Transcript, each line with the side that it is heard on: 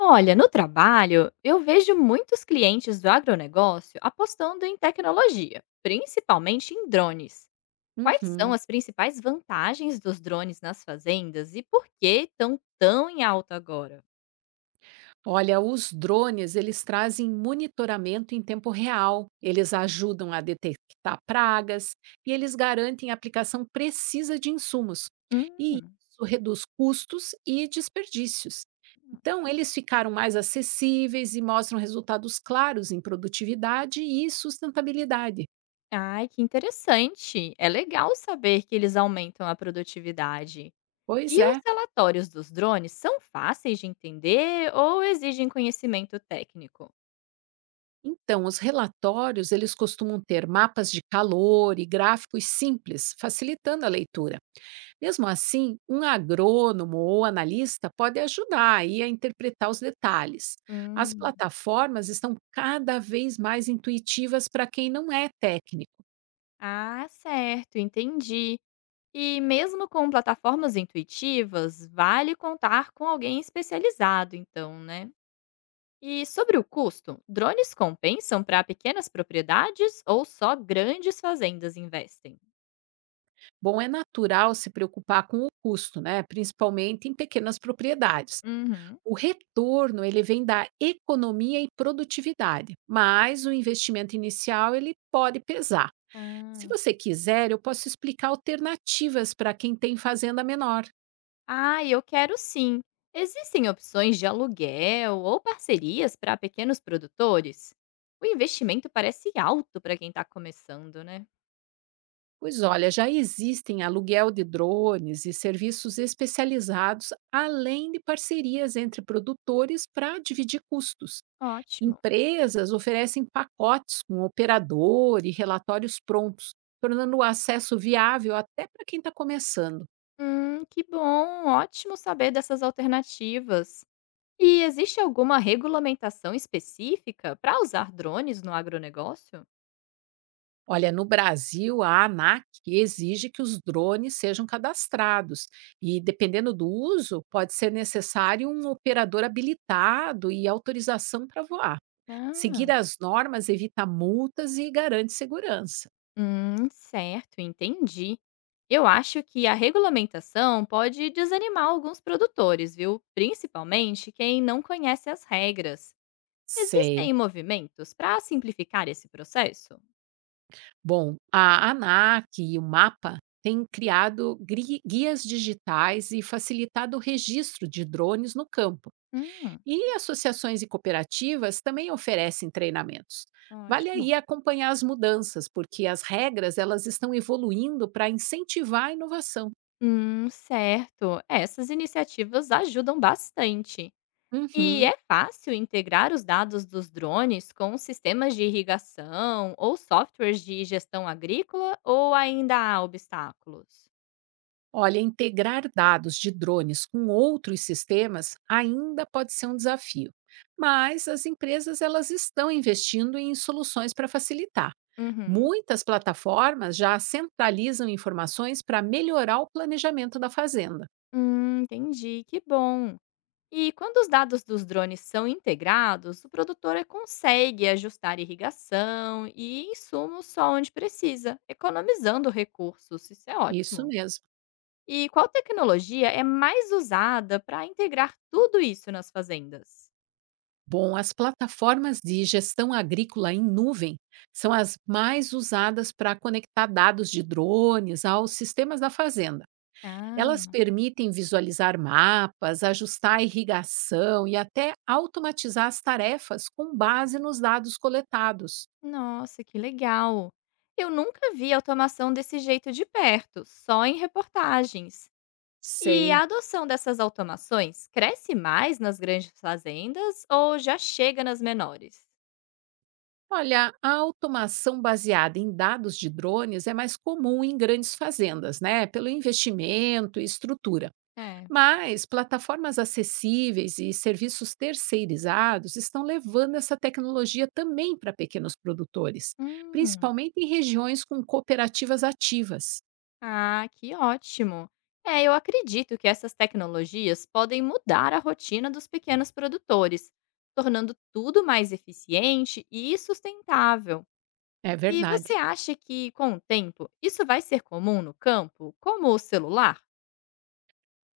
left: Olha, no trabalho, eu vejo muitos clientes do agronegócio apostando em tecnologia, principalmente em drones. Quais são
right: Uhum.
left: as principais vantagens dos drones nas fazendas e por que estão tão em alta agora?
right: Olha, os drones, eles trazem monitoramento em tempo real, eles ajudam a detectar pragas e eles garantem a aplicação precisa de insumos. E
left: Hum.
right: isso reduz custos e desperdícios. Então, eles ficaram mais acessíveis e mostram resultados claros em produtividade e sustentabilidade.
left: Ai, que interessante. É legal saber que eles aumentam a produtividade.
right: Pois
left: E os
right: é.
left: relatórios dos drones são fáceis de entender ou exigem conhecimento técnico?
right: Então, os relatórios, eles costumam ter mapas de calor e gráficos simples, facilitando a leitura. Mesmo assim, um agrônomo ou analista pode ajudar aí a interpretar os detalhes. As
left: Hum.
right: plataformas estão cada vez mais intuitivas para quem não é técnico.
left: Ah, certo, entendi. E mesmo com plataformas intuitivas, vale contar com alguém especializado, então, né? E sobre o custo, drones compensam para pequenas propriedades ou só grandes fazendas investem?
right: Bom, é natural se preocupar com o custo, né? Principalmente em pequenas propriedades.
left: Uhum.
right: O retorno ele vem da economia e produtividade, mas o investimento inicial ele pode pesar. Se
left: Ah,
right: você quiser, eu posso explicar alternativas para quem tem fazenda menor.
left: ah, eu quero sim. Existem opções de aluguel ou parcerias para pequenos produtores? O investimento parece alto para quem está começando, né?
right: Pois olha, já existem aluguel de drones e serviços especializados, além de parcerias entre produtores para dividir custos.
left: Ótimo.
right: Empresas oferecem pacotes com operador e relatórios prontos, tornando o acesso viável até para quem está começando.
left: Que bom, ótimo saber dessas alternativas. E existe alguma regulamentação específica para usar drones no agronegócio?
right: Olha, no Brasil, a ANAC exige que os drones sejam cadastrados e, dependendo do uso, pode ser necessário um operador habilitado e autorização para voar. Seguir
left: Ah,
right: as normas evita multas e garante segurança.
left: hum, certo, entendi. Eu acho que a regulamentação pode desanimar alguns produtores, viu? Principalmente quem não conhece as regras.
right: Sei.
left: Existem movimentos para simplificar esse processo?
right: Bom, a ANAC e o MAPA têm criado guias digitais e facilitado o registro de drones no campo.
left: Hum,
right: E associações e cooperativas também oferecem treinamentos. Vale aí
left: ótimo.
right: acompanhar as mudanças, porque as regras elas estão evoluindo para incentivar a inovação.
left: Certo. Essas iniciativas ajudam bastante. E
right: Uhum.
left: é fácil integrar os dados dos drones com sistemas de irrigação ou softwares de gestão agrícola ou ainda há obstáculos?
right: Olha, integrar dados de drones com outros sistemas ainda pode ser um desafio, mas as empresas elas estão investindo em soluções para facilitar.
left: Uhum.
right: Muitas plataformas já centralizam informações para melhorar o planejamento da fazenda.
left: Entendi, que bom. E quando os dados dos drones são integrados, o produtor consegue ajustar irrigação e insumos só onde precisa, economizando recursos. Isso é
right: Isso
left: ótimo.
right: mesmo.
left: E qual tecnologia é mais usada para integrar tudo isso nas fazendas?
right: Bom, as plataformas de gestão agrícola em nuvem são as mais usadas para conectar dados de drones aos sistemas da fazenda. Elas
left: Ah,
right: permitem visualizar mapas, ajustar a irrigação e até automatizar as tarefas com base nos dados coletados.
left: nossa, que legal. Eu nunca vi automação desse jeito de perto, só em reportagens. E
right: Sei.
left: a adoção dessas automações cresce mais nas grandes fazendas ou já chega nas menores?
right: Olha, a automação baseada em dados de drones é mais comum em grandes fazendas, né? Pelo investimento e estrutura.
left: É.
right: Mas plataformas acessíveis e serviços terceirizados estão levando essa tecnologia também para pequenos produtores,
left: Hum,
right: principalmente em regiões com cooperativas ativas.
left: ah, que ótimo. É, eu acredito que essas tecnologias podem mudar a rotina dos pequenos produtores, tornando tudo mais eficiente e sustentável.
right: É
left: E
right: verdade.
left: você acha que, com o tempo, isso vai ser comum no campo, como o celular?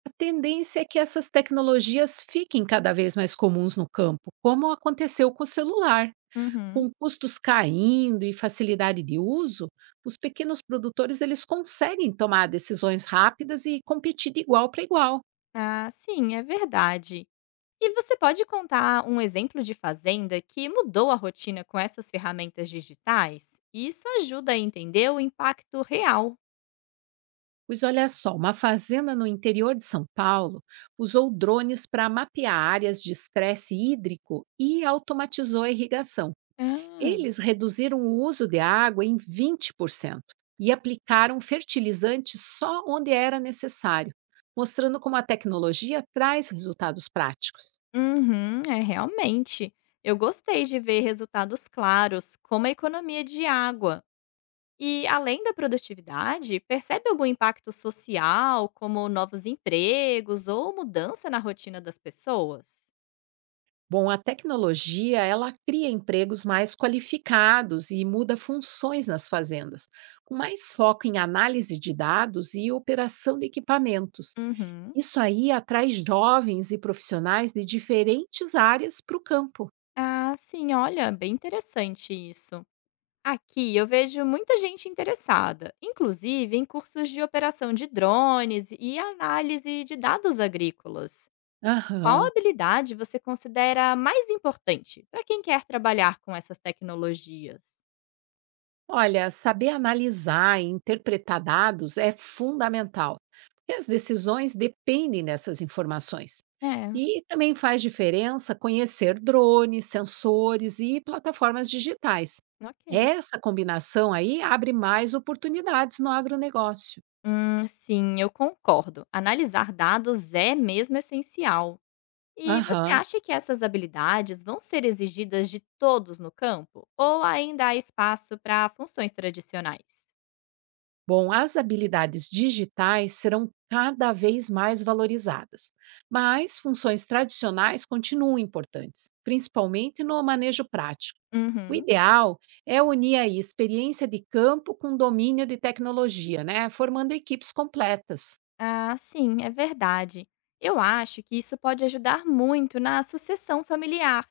right: A tendência é que essas tecnologias fiquem cada vez mais comuns no campo, como aconteceu com o celular.
left: Uhum.
right: Com custos caindo e facilidade de uso, os pequenos produtores eles conseguem tomar decisões rápidas e competir de igual para igual.
left: Ah, sim, é verdade. E você pode contar um exemplo de fazenda que mudou a rotina com essas ferramentas digitais? Isso ajuda a entender o impacto real.
right: Pois olha só, uma fazenda no interior de São Paulo usou drones para mapear áreas de estresse hídrico e automatizou a irrigação.
left: Ah,
right: Eles reduziram o uso de água em 20% e aplicaram fertilizante só onde era necessário, mostrando como a tecnologia traz resultados práticos.
left: uhum, é realmente. Eu gostei de ver resultados claros, como a economia de água. E além da produtividade, percebe algum impacto social, como novos empregos ou mudança na rotina das pessoas?
right: Bom, a tecnologia, ela cria empregos mais qualificados e muda funções nas fazendas, com mais foco em análise de dados e operação de equipamentos.
left: Uhum.
right: Isso aí atrai jovens e profissionais de diferentes áreas para o campo.
left: Ah, sim, olha, bem interessante isso. Aqui eu vejo muita gente interessada, inclusive em cursos de operação de drones e análise de dados agrícolas. Qual
right: Aham.
left: habilidade você considera mais importante para quem quer trabalhar com essas tecnologias?
right: Olha, saber analisar e interpretar dados é fundamental, porque as decisões dependem dessas informações.
left: É,
right: E também faz diferença conhecer drones, sensores e plataformas digitais.
left: ok.
right: Essa combinação aí abre mais oportunidades no agronegócio.
left: Sim, eu concordo. Analisar dados é mesmo essencial. E você
right: Aham.
left: acha que essas habilidades vão ser exigidas de todos no campo? Ou ainda há espaço para funções tradicionais?
right: Bom, as habilidades digitais serão cada vez mais valorizadas, mas funções tradicionais continuam importantes, principalmente no manejo prático. O
left: Uhum.
right: ideal é unir aí experiência de campo com domínio de tecnologia, né? Formando equipes completas.
left: Ah, sim, é verdade. Eu acho que isso pode ajudar muito na sucessão familiar,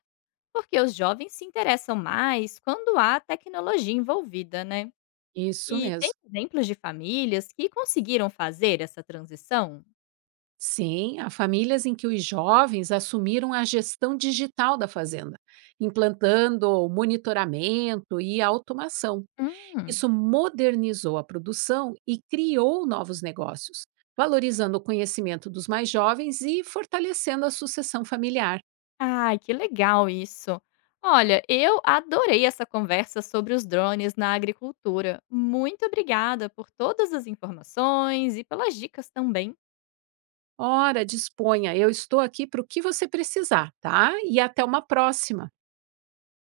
left: porque os jovens se interessam mais quando há tecnologia envolvida, né?
right: Isso
left: E tem
right: mesmo.
left: exemplos de famílias que conseguiram fazer essa transição?
right: Sim, há famílias em que os jovens assumiram a gestão digital da fazenda, implantando o monitoramento e a automação. Isso
left: Hum.
right: modernizou a produção e criou novos negócios, valorizando o conhecimento dos mais jovens e fortalecendo a sucessão familiar.
left: Ai, que legal isso. Olha, eu adorei essa conversa sobre os drones na agricultura. Muito obrigada por todas as informações e pelas dicas também.
right: Ora, disponha, eu estou aqui para o que você precisar, tá? E até uma próxima.